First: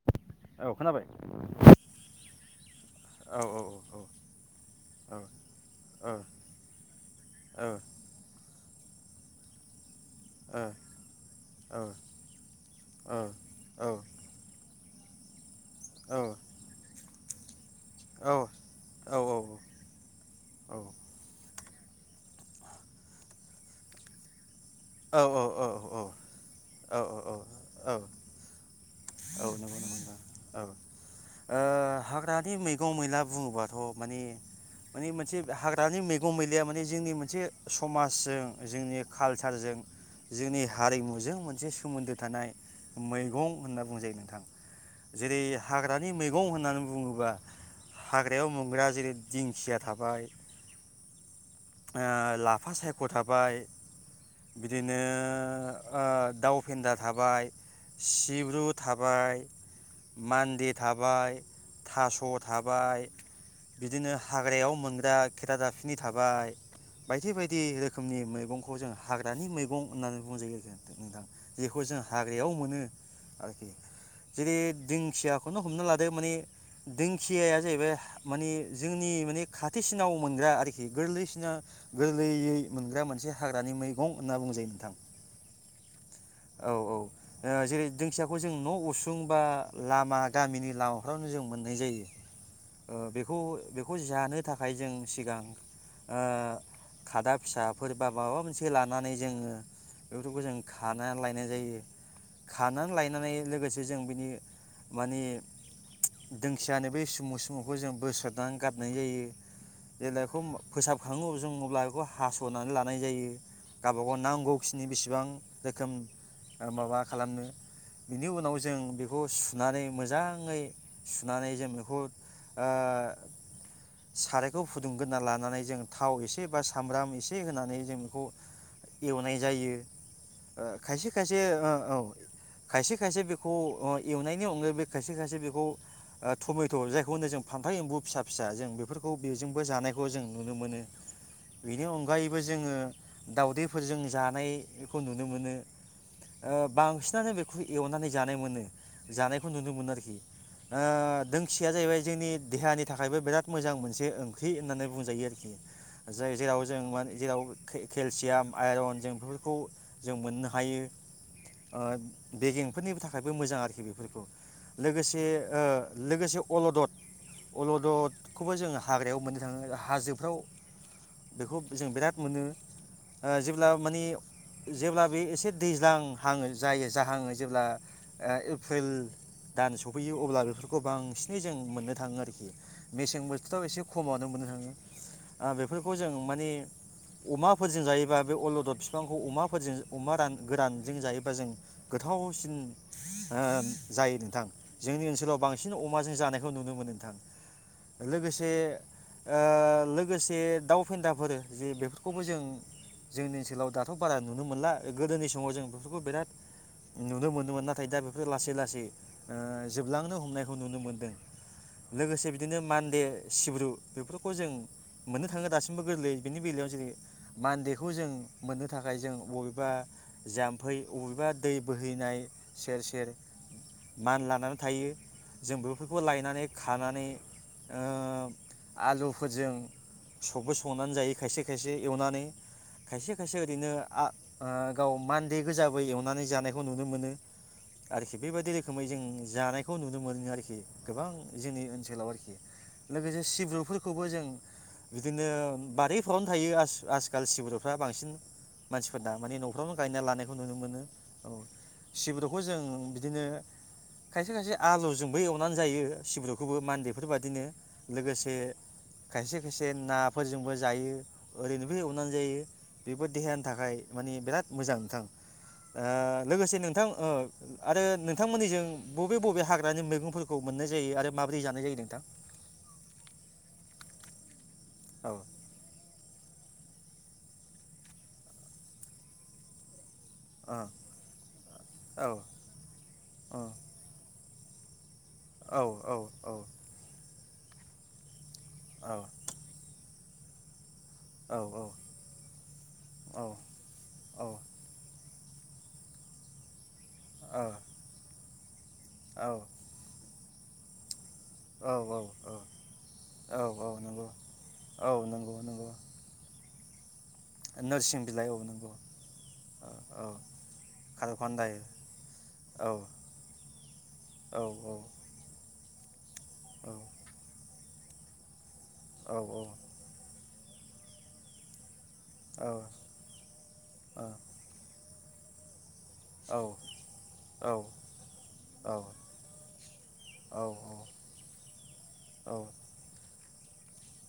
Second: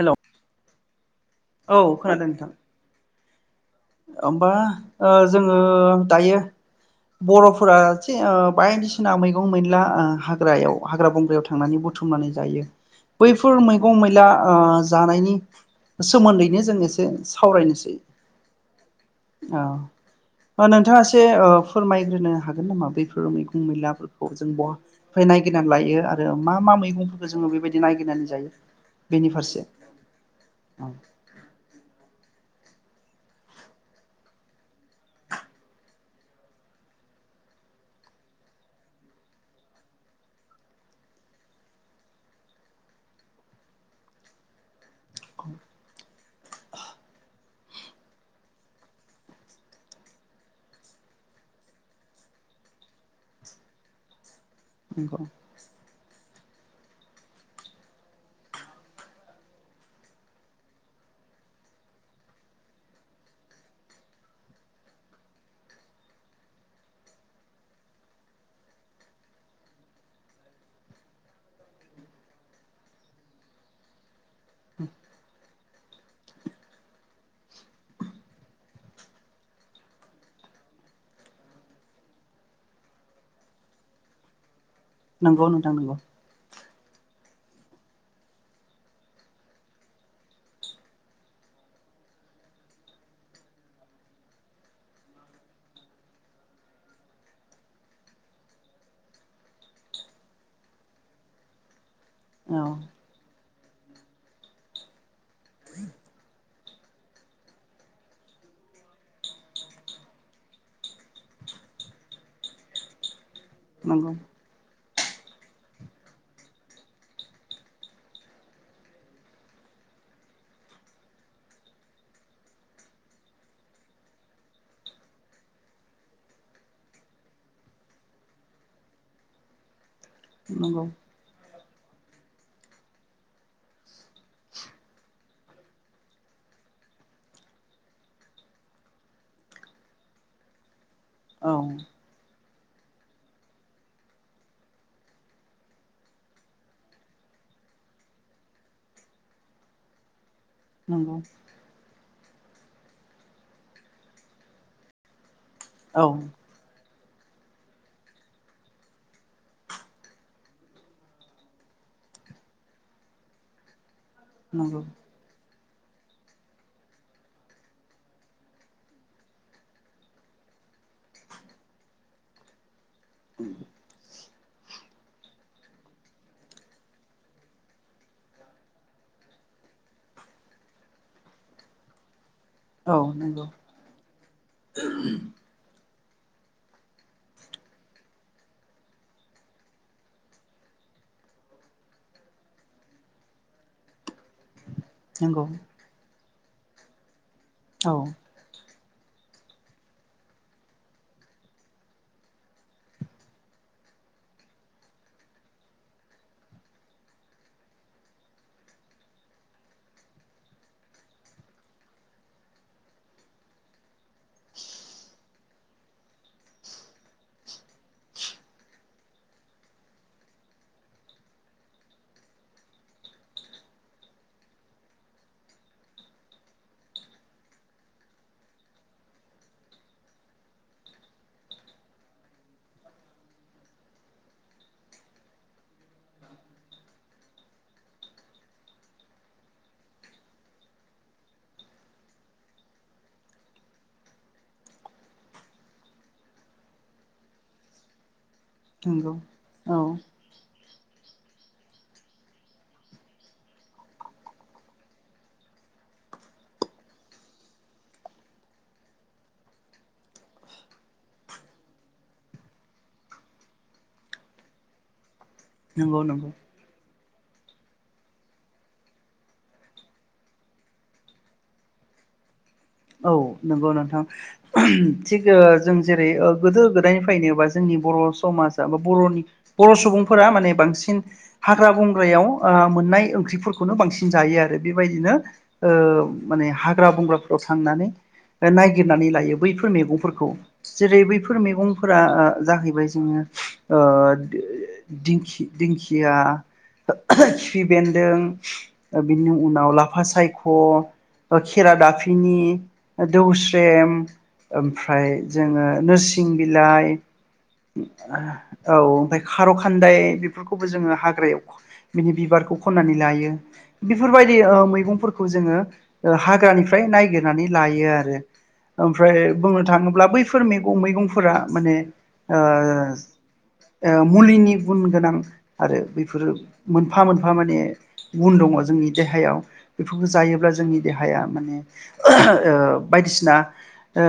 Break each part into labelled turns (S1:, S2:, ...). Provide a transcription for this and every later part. S1: Hello
S2: औ खोनाबाय औ
S1: औ खोनादों नोंथां
S2: औ औ औ
S1: ओमबा ओ जोङो दायो बर'फोरा से ओ बायदिसि सिना मैगं मोनला ओ हाग्रायाव हाग्रा बंग्रायाव थांनानै बुथुमनानै जायो बैफोर मैगं मैला ओ जानायनि सोमोन्दैनो जों एसे सावरायनोसै औ मा नोंथाङा एसे ओ फोरमायग्रोनो हागोन नामा बेफोर मैगं मैलाफोरखौ जों बहा फाय नागिनाम लायो आरो मा मा मैगंफोरखौ जोङो बेबायदि नागिरनानै जायो बेनि फारसे औ
S2: गं मैला बुङोबाथ' माने माने मोनसे हाग्रानि मैगं मैलाया माने जोंनि मोनसे समाजजों जोंनि कालसारजों जोंनि हारिमुजों मोनसे सोमोन्दो थानाय मैगं होनना बुंजायो नोंथां। जेरै हाग्रानि मैगं होननानै बुङोबा हाग्रायाव मोनग्रा जेरै दिंखिया थाबाय ओ लाफा सायख' थाबाय बिदिनो
S1: नंगौ
S2: ओ दाउ फेन्दा थाबाय सिब्रु थाबाय मान्दे थाबाय थास' थाबाय बिदिनो हाग्रायाव मोनग्रा खेथादाफिनि थाबाय बायदि बायदि रोखोमनि मैगंखौ जों हाग्रानि मैगं होननानै बुंजायो [unintelligible] नोंथां जेखौ जों हाग्रायाव मोनो आरोखि। जेरै दिंखिया खौनो हमना लादों माने दोंखियाया जाहैबाय मानि जोंनि माने खाथिसिनाव मोनग्रा आरोखि गोरलैसिना गोरलैयै मोनग्रा मोनसे हाग्रानि मै गं होनना बुंजायो नों
S1: नोंगौ नोंथां नोंगौ।
S2: औ ओ जेरै दोंखियाखौ जों न' उसुं बा लामा गामिनि लामाफ्रावनो जों मोननाय जायो। ओ बेखौ बेखौ जानो थाखाय जों सिगां ओ खादा फिसाफोर बा माबा मोनस से लानानै जोङो बेफोरखौ जों खाना लायनाय जायो।
S1: औ
S2: खानान लायनानै लोगो से जों बिनि माने दोंखियानो बै सुमु सुमुखौ जों बोस्रोननानै गादनाय जायो जेला एखौ फोसाबखाङो जों अब्ला बेखौ हास'नानै लानाय जायो। गावबा
S1: नंगौ
S2: गाव नांगौखिनि बेसिबां रोखोम माबा खालामनो बिनि उनाव जों बिखौ सुनानै मोजाङै सुनानै जों बिखौ ओ सारायखौ फुदुंग्रोना लानानै जों थाव एसे बा सामब्राम एसे होनानै जों बिखौ एवनाय जायो। ओ
S1: नंगौ
S2: खायसे खायसे ओ औ खायसे खायसे बेखौ अ एवनायनि अनगायैबो खायसे खायसे बेखौ ओ टमेट' जायखौ होनो जों फान्थाव एम्बु फिसा फिसा जों बेफोरखौ बेजोंबो जानायखौ जों नुनो मोनो।
S1: औ
S2: बिनि अनगायै बो जोङो दावदैफोरजों जानायखौ नुनो मोनो ओ बांसिनानो बेखौ एवनानै जानाय मोनो जानायखौ नुनो मोनो आरोखि। ओ
S1: नंगौ
S2: दोंखिया जाहैबाय जोंनि देहानि थाखायबो बिराद मोजां मोनसे ओंख्रि होननानै बुंजायो आरोखि
S1: औ
S2: जाय जेराव जों माने जेराव केलसियाम आइरन जों बेफोरखौ जों मोननो हायो ओ बेगेंफोरनि थाखायबो मोजां आरोखि बेफोर
S1: नंगौ
S2: लोगोसे ओ लोगोसे अलदद अलददखौबो जोङो हाग्रायाव मोननो थाङो हाजोफ्राव बेखौ जों बिराद मोनो ओ जेब्ला माने जेब्ला बे एसे दैज्लां हां जायो जाहाङो जेब्ला ओ एप्रिल दान सफैयो अब्ला बेफोरखौ बांसिनै जों मोननो थाङो आरोखि।
S1: औ
S2: मेसें
S1: नंगौ
S2: बोथोराव एसे खमाआनो मोननो थाङो आ बेफोर खौजों माने अमा फोरजों जायोबा बे अलदद बिफांखौ अमाफोरजों अमा रान गोरानजों जायोबा जों गोथाव ओ जायो नों थां जोंनि ओनसोलाव
S1: नंगौ
S2: बांसिन अमाजों जानाय खौ नुनो मोनो नोंथां
S1: औ
S2: लोगोसे ओ लोगोसे दाउ फेन्दाफोर बेफोरखौबो जों जोंनि ओनसोलाव दाथ' बारा नुनो मोनला गोदोनि समाव जों बेफोरखौ बिराद नुनो मोनोमोन नाथाय दा बेफोरो लासै लासै ओ जोबलांनो हमनायखौ नुनो मोनदों लोगोसे बिदिनो मान्दे सिब्रु बेफोरखौ जों मोननो थाङो दासिमबो गोरलै बेनि बेलायाव जेरै मानदेखौ जों मोननो थाखाय जों बबेबा जाम्फै बबेबा दै बोहैनाय सेर सेर मानलानानै थायो जों बेफोरखौ लायनानै खानानै ओ आलुफोरजों सबो संनानै जायो खायसे खायसे एवनानै खायसे खायसे ओरैनो आ ओ गाव मान्दे गोजाबो एवनानै जानायखौ नुनो मोनो आरोखि बेबायदि रोखोमै जों जानायखौ नुनो मोनो आरोखि गोबां जोंनि ओनसोलाव आरोखि लोगोसे सिब्रुफोरखौबो जों बिदिनो बारिफोरावनो थायो आस आस खाल सिब्रुफ्रा बांसिन
S1: नंगौ
S2: मानसिफोरना माने न'खरावनो
S1: औ
S2: गायना लानायखौ नुनो मोनो औ सिब्रुखौ जों बिदिनो खायसे खायसे आलुजोंबो एवनानै जायो सिब्रुखौबो मान्देफोरबादिनो लोगोसे खायसे खायसे नाफोरजोंबो जायो ओरैनो बो एवनानै जायो बेबो देहानि थाखाय माने बिराद मोजां नोंथां ओ
S1: नंगौ नंगौ
S2: लोगोसे नोंथां ओ आरो नोंथांमोननिजों बबे बबे हाग्रानि मैगंफोरखौ मोननाय जायो आरो माबोरै जानाय जायो नोंथां
S1: औ नंगौ नोंथां [unintelligible]
S2: औ
S1: थिग ओ जों जेरै ओ गोदो गोदायनिफ्रायनो बा जोंनि बर' समाजा बा बर'नि बर' सुबुं फोरा माने
S2: ओ
S1: बांसिन हाग्रा
S2: औ
S1: बंग्रायाव ओ मोननाय
S2: ओ
S1: ओंख्रिफोरखौनो बांसिन जायो आरो बायदि बेबायदिनो
S2: औ
S1: ओ माने हाग्रा बंग्रा थांनानै ओ नायगिरनानै लायो बैफोर मैगंफोर खौ जेरै बैफोर
S2: औ
S1: मैगंफोरा ओ जाहैबाय
S2: ओ औ
S1: जोङो ओ
S2: औ
S1: दिंखि दि दिंखिया खिफि बेन्दों [inaudible] बिनि उनाव लाफा सायख ख' बा खेरा
S2: औ
S1: दाफि
S2: औ
S1: नि
S2: औ
S1: दौज्रेम
S2: नंगौ औ
S1: ओमफ्राय
S2: नंगौ
S1: जोङो
S2: नंगौ
S1: नोरसिं बिलाइ
S2: नोरसिं बिलाइ नंगौ
S1: औ ओमफाय खारौ
S2: औ
S1: खान्दाय
S2: औ
S1: बेफोरखौबो जोङो हाग्रायाव
S2: खार'खान्दाय
S1: बिनि बिबारखौ
S2: औ
S1: खन्नानै लायो बेफोरबायदि
S2: औ
S1: ओ मैगंफोरखौ जोङो ओ हाग्रानिफ्राय नायगिरनानै लायो आरो
S2: औ
S1: ओमफ्राय बुंनो थाङोब्ला बै फोर मैगं मैगंफोरा माने ओ ओ मुलिनि गुन गोनां आरो बेफोरो
S2: औ
S1: मोनफा मोनफा माने गुन दङ जोंनि देहायाव बेफोरखौ
S2: औ
S1: जायोब्ला
S2: ओं
S1: जोंनि देहाया माने ओ बायदिसिना ओ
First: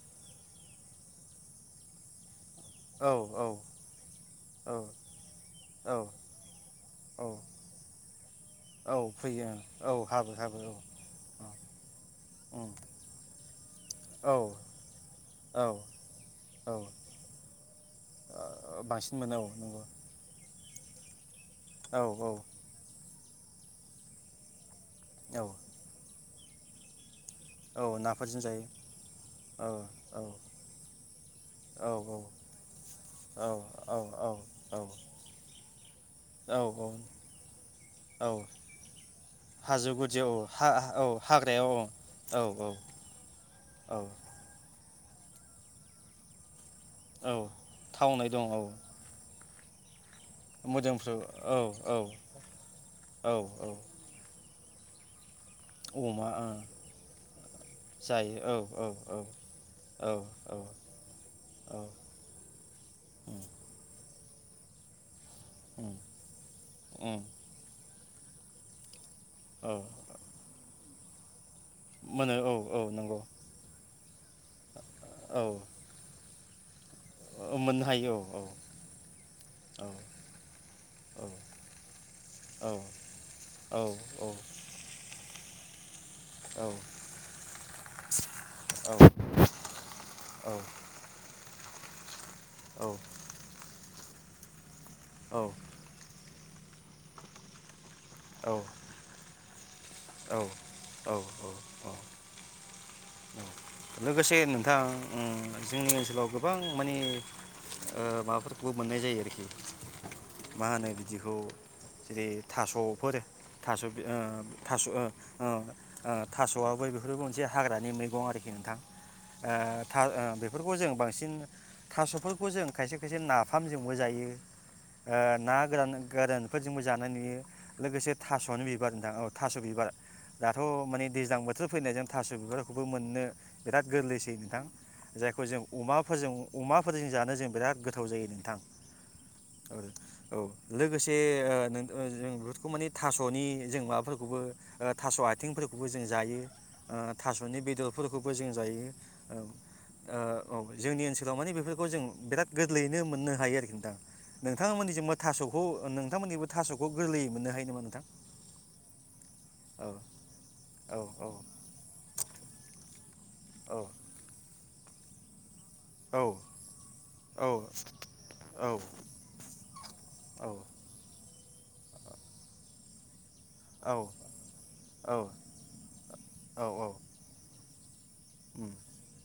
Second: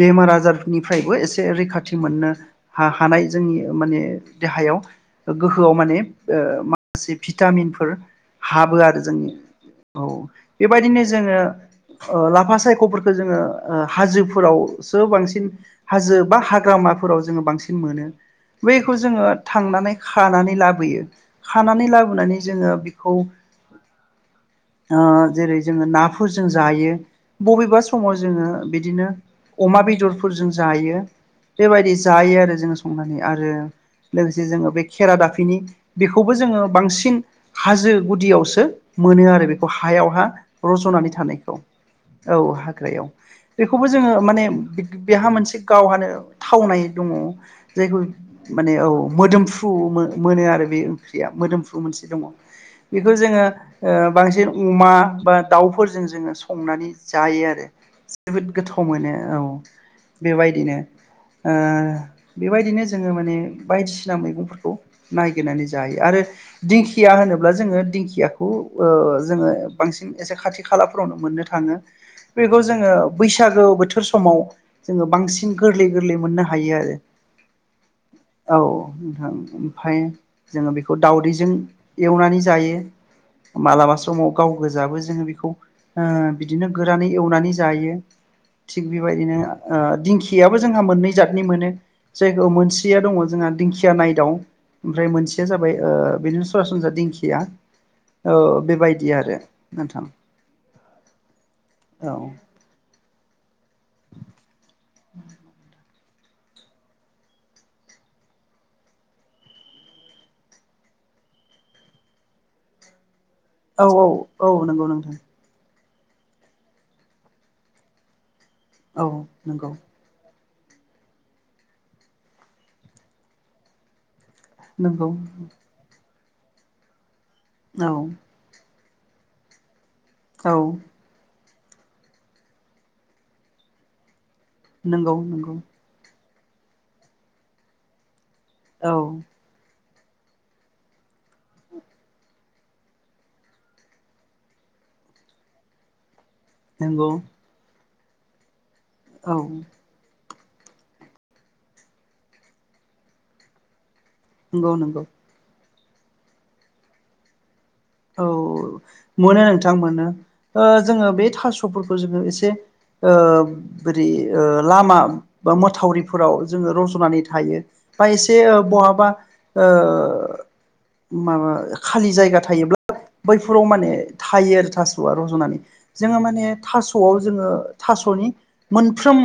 S1: बेमार आजार निफ्रायबो एसे रैखाथि मोननो
S2: औ
S1: हा-हानाय जोंनि माने देहायाव गोहोआव
S2: औ
S1: माने ओ माखासे
S2: औ
S1: भिटामिनफोर हाबो
S2: औ
S1: आरो जोंनि
S2: फैयो ओं
S1: औ
S2: हाबो हाबो औ
S1: बेबायदिनो जोङो ओ लाफा
S2: ओं
S1: सायख'फोरखौ जोङो ओ हाजोफोरावसो बांसिन
S2: औ
S1: हाजो बा
S2: औ
S1: हाग्रामा फोराव जोङो बांसिनै मोनो बैखौ
S2: बांसिन
S1: जोङो
S2: मोनो औ नंगौ
S1: थांनानै खानानै लाब होयो खानानै
S2: औ औ
S1: लाबोनानै जोङो बि खौ ओ
S2: औ
S1: जेरै जोङो ना फोरजों जायो बबेबा
S2: औ
S1: समाव
S2: नाफोरजों
S1: जोङो
S2: जायो
S1: बिदिनो
S2: औ
S1: अमा
S2: औ
S1: बेदरफोरजों जायो
S2: औ
S1: बेबायदि जायो आरो जोङो संनानै
S2: औ
S1: आरो लोगोसे जोङो बे खेरा दाफिनि बेखौबो जोङो
S2: औ
S1: बांसिन हाजो
S2: औ
S1: गुदियावसो मोनो आरो बेखौ
S2: हाजो
S1: हायाव हा
S2: गुदियाव औ औ
S1: रज'नानै थानायखौ
S2: हाग्रायाव
S1: औ हाग्रायाव बेखौबो
S2: औ
S1: जोङो माने बेहा मोनसे गावहानो थावनाय दङ
S2: औ
S1: जायखौ
S2: थावनाय दं
S1: माने औ मोदोमफुर फुहमो मोनो आरो बे
S2: मोदोमफ्रु
S1: ओंख्रिया
S2: औ
S1: मोदोमफ्रु
S2: औ
S1: मोनसे दङ बेखौ
S2: औ
S1: जोङो
S2: औ
S1: ओ बांसिन अमा बा दाउफोरजों
S2: अमा
S1: जोङो
S2: ओ
S1: संनानै जायो आरो जोबोद
S2: जायो
S1: गोथाव
S2: औ
S1: मोनो औ
S2: औ औ
S1: बेबायदिनो ओ
S2: औ
S1: बेबायदिनो जोङो माने
S2: उम
S1: बायदि सिना मैगंफोरखौ नायगिरनानै
S2: उम
S1: जायो आरो दिंखिया
S2: उम
S1: होनोब्ला जोङो दिं खियाखौ ओ जोङो
S2: औ
S1: बांसिन एसे खाथि खाला फोरावनो मोननो थाङो
S2: मोनो औ
S1: बैबौ
S2: औ
S1: जोङो
S2: नंगौ
S1: बैसागो बोथोर समाव जोङो
S2: औ
S1: बांसिन गोरलै मोननो हायो आरो।
S2: मोननो हायो
S1: औ नोंथां
S2: औ
S1: ओमफाय जोङो बेखौ
S2: औ
S1: दावदैजों एवनानै
S2: औ
S1: जायो
S2: औ
S1: मालाबा समाव गाव गोजाबो जोङो बिखौ ओ बिदिनो गोरानै एवनानै जायो थिग बेबायदिनो ओ दिंखियाब जोंहा मोननै जादनि मोनो। जायखौ मोनसेया दङ जोंहा दिंखिया नाय दाउ ओमफ्राय मोनसेया जाबाय ओ बेनो सरासनस्रा दिंखिया औ बेबायदि आरो नोंथां
S2: औ औ
S1: औ
S2: लोगोसे नोंथां ओं जोंनि ओनसोलाव गोबां माने ओ माबाफोरखौबो मोननाय जायो आरोखि मा होनो बिदिखौ जेरै थास' फोर
S1: औ
S2: थास' बि
S1: औ
S2: ओ
S1: औ नंगौ
S2: थास'ओ
S1: नोंथां
S2: ओ ओ थास'आबो बेफोरबो मोनसे हाग्रानि मैगं आरो खि नोंथां
S1: औ नंगौ
S2: ओ थार ओ बे बेफोरखौ जों बांसिन थास'फोरखौ जों खायसे खायसे नाफामजोंबो जायो।
S1: नंगौ
S2: ओ ना गोरान गोरानफोरजोंबो जानाय नुयो।
S1: औ
S2: लोगोसे थास'नो बि बार नोंथां औ थास' बिबार
S1: औ
S2: दाथ' माने दैज्लां बोथ थोर फैनायजों थास' बिबारखौबो मोननो बिराद गोरलैसै थां
S1: नंगौ
S2: जायखौ
S1: नंगौ
S2: जों अमाफोरजों अमाफोरजों जानो जों बिराद गोथाव जायो नों थां
S1: औ
S2: ओर औ लोगोसे ओ नों [unintelligible] खौ माने थास'नि जों माबाफोरखौबो ओ थास' आथिंफोरखौबो जों जायो। ओ
S1: नंगौ
S2: थास'नि बेदर फोरखौबो जों जायो। औ ओ औ जोंनि ओनसोलाव मानि बेफोरखौ जों बिराद गोरलैयैनो मोननो हायो आरोखि नोंथां नोंथाङा
S1: नंगौ
S2: मोननि
S1: नंगौ
S2: जोंबो थास' ह' नोंथांमोननि खैबो थास'खौ गोरलैयै मोननो हायो नामा नोंथां
S1: औ मोनो नोंथां
S2: औ
S1: मोनो ओ
S2: औ
S1: जोङो बे
S2: औ
S1: थास'फोरखौ जोङो एसे ओ
S2: औ
S1: बोरि ओ लामा बा
S2: औ
S1: मोथावरिफोराव जोङो रज'नानै
S2: औ
S1: थायो बा एसे
S2: औ
S1: बहाबा ओ
S2: औ
S1: माबा ओ खालि जायगा थायोब्ला [inaudible] बैफोराव माने थायो आरो थास'आ
S2: औ
S1: रज'नानै जोङो माने
S2: औ औ
S1: थास'आव जोङो थास स'नि
S2: उम
S1: मोनफ्रोम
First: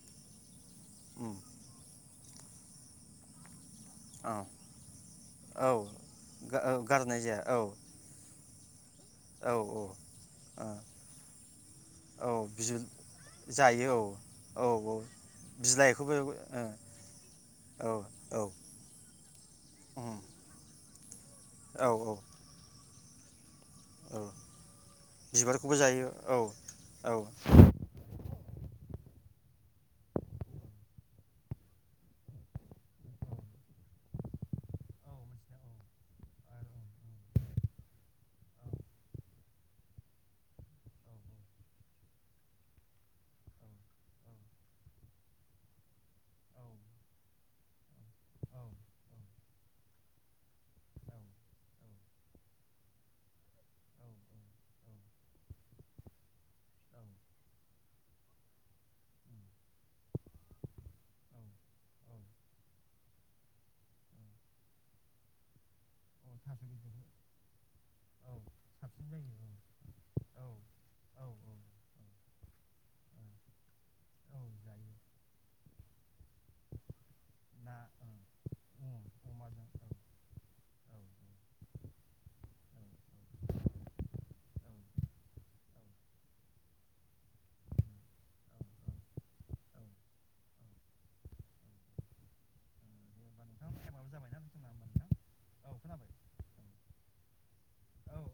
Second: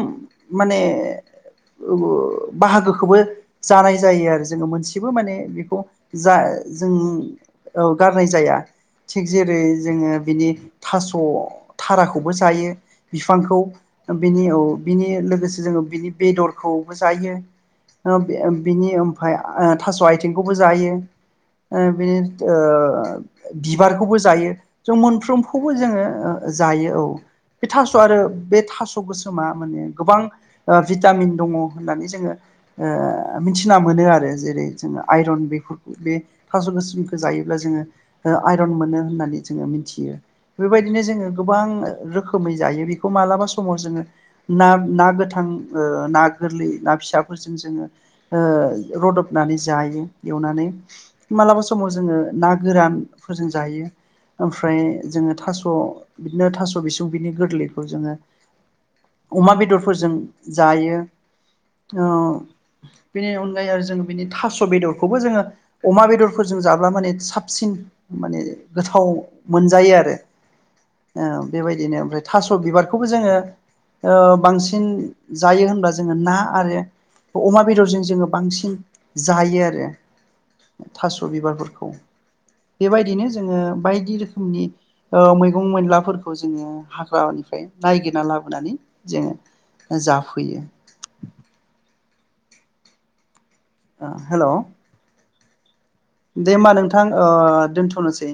S1: माने
S2: उम
S1: [unintelligible] बाहागोखौबो जानाय जायो
S2: औ
S1: आरो जोङो मोनसेबो माने
S2: औ
S1: बिखौ जा
S2: गा औ
S1: जों
S2: गारनाय जाया
S1: औ गारनाय जाया। थिग
S2: औ
S1: जेरै
S2: औ
S1: जोङो बिनि
S2: ओ
S1: थास' थाराखौबो
S2: औ
S1: जायो
S2: बिजौ
S1: बिफांखौ
S2: जायो
S1: बिनि औ बिनि लोगोसे जोङो बिनि
S2: बिलाइखौबो
S1: बेदरखौबो जायो ओ
S2: औ
S1: बे
S2: औ
S1: ओ बिनि ओमफाय आ थास'
S2: उम
S1: आथिंखौबो जायो। ओ
S2: औ
S1: बिनि
S2: औ
S1: थो बिबारखौबो
S2: औ
S1: जायो जों मोनफ्रोमखौबो
S2: बिबारखौबो
S1: जोङो
S2: जायो
S1: ओ
S2: औ
S1: जायो औ बे थास' आरो बे थास' गोसोमा माने गोबां ओ भिटामिन दङ होननानै जोङो ओ मिथिना मोनो आरो जेरै जोङो आइरन बेफोरखौ बे थास' गोसोमखौ जायोब्ला जोङो हो आइरन मोनो होननानै जोङो मिथियो बेबायदिनो जोङो गोबां रोखोमै जायो बेखौ मालाबा समाव जोङो ना ना गोथां ओ ना गोरलै ना फिसाफोरजों जोङो
S2: औ
S1: ओ रदबनानै जायो एवनानै
S2: औ औ
S1: मालाबा समाव जोङो ना गोरान फोरजों जायो ओमफ्राय
S2: औ औ।
S1: जोङो थास' बिदिनो थास' बिसुं बिनि गोरलैखौ जोङो अमा बेदरफोरजों जायो अ बेनि अनगायै जो बिनि थास' बेदरखौबो जोङो अमा बेदरफोरजों जाब्ला माने साबसिन माने गोथाव मोनजायो आरो ओ बेबायदिनो ओमफ्राय थास' बिबारखौबो जोङो ओ बांसिन जायो होनबा जोङो ना आरो अमा बेदरजों जोङो बांसिन जायो आरो थास' बिबारफोरखौ। बेबायदिनो जोङो बायदि रोखोमनि ओ मैगं मैलाफोरखौ जोङो हाग्रानिफ्राय नायगिरना लाबोनानै जोङो जाफैयो। ओ हेलौ ओ दोनथ'नोसै।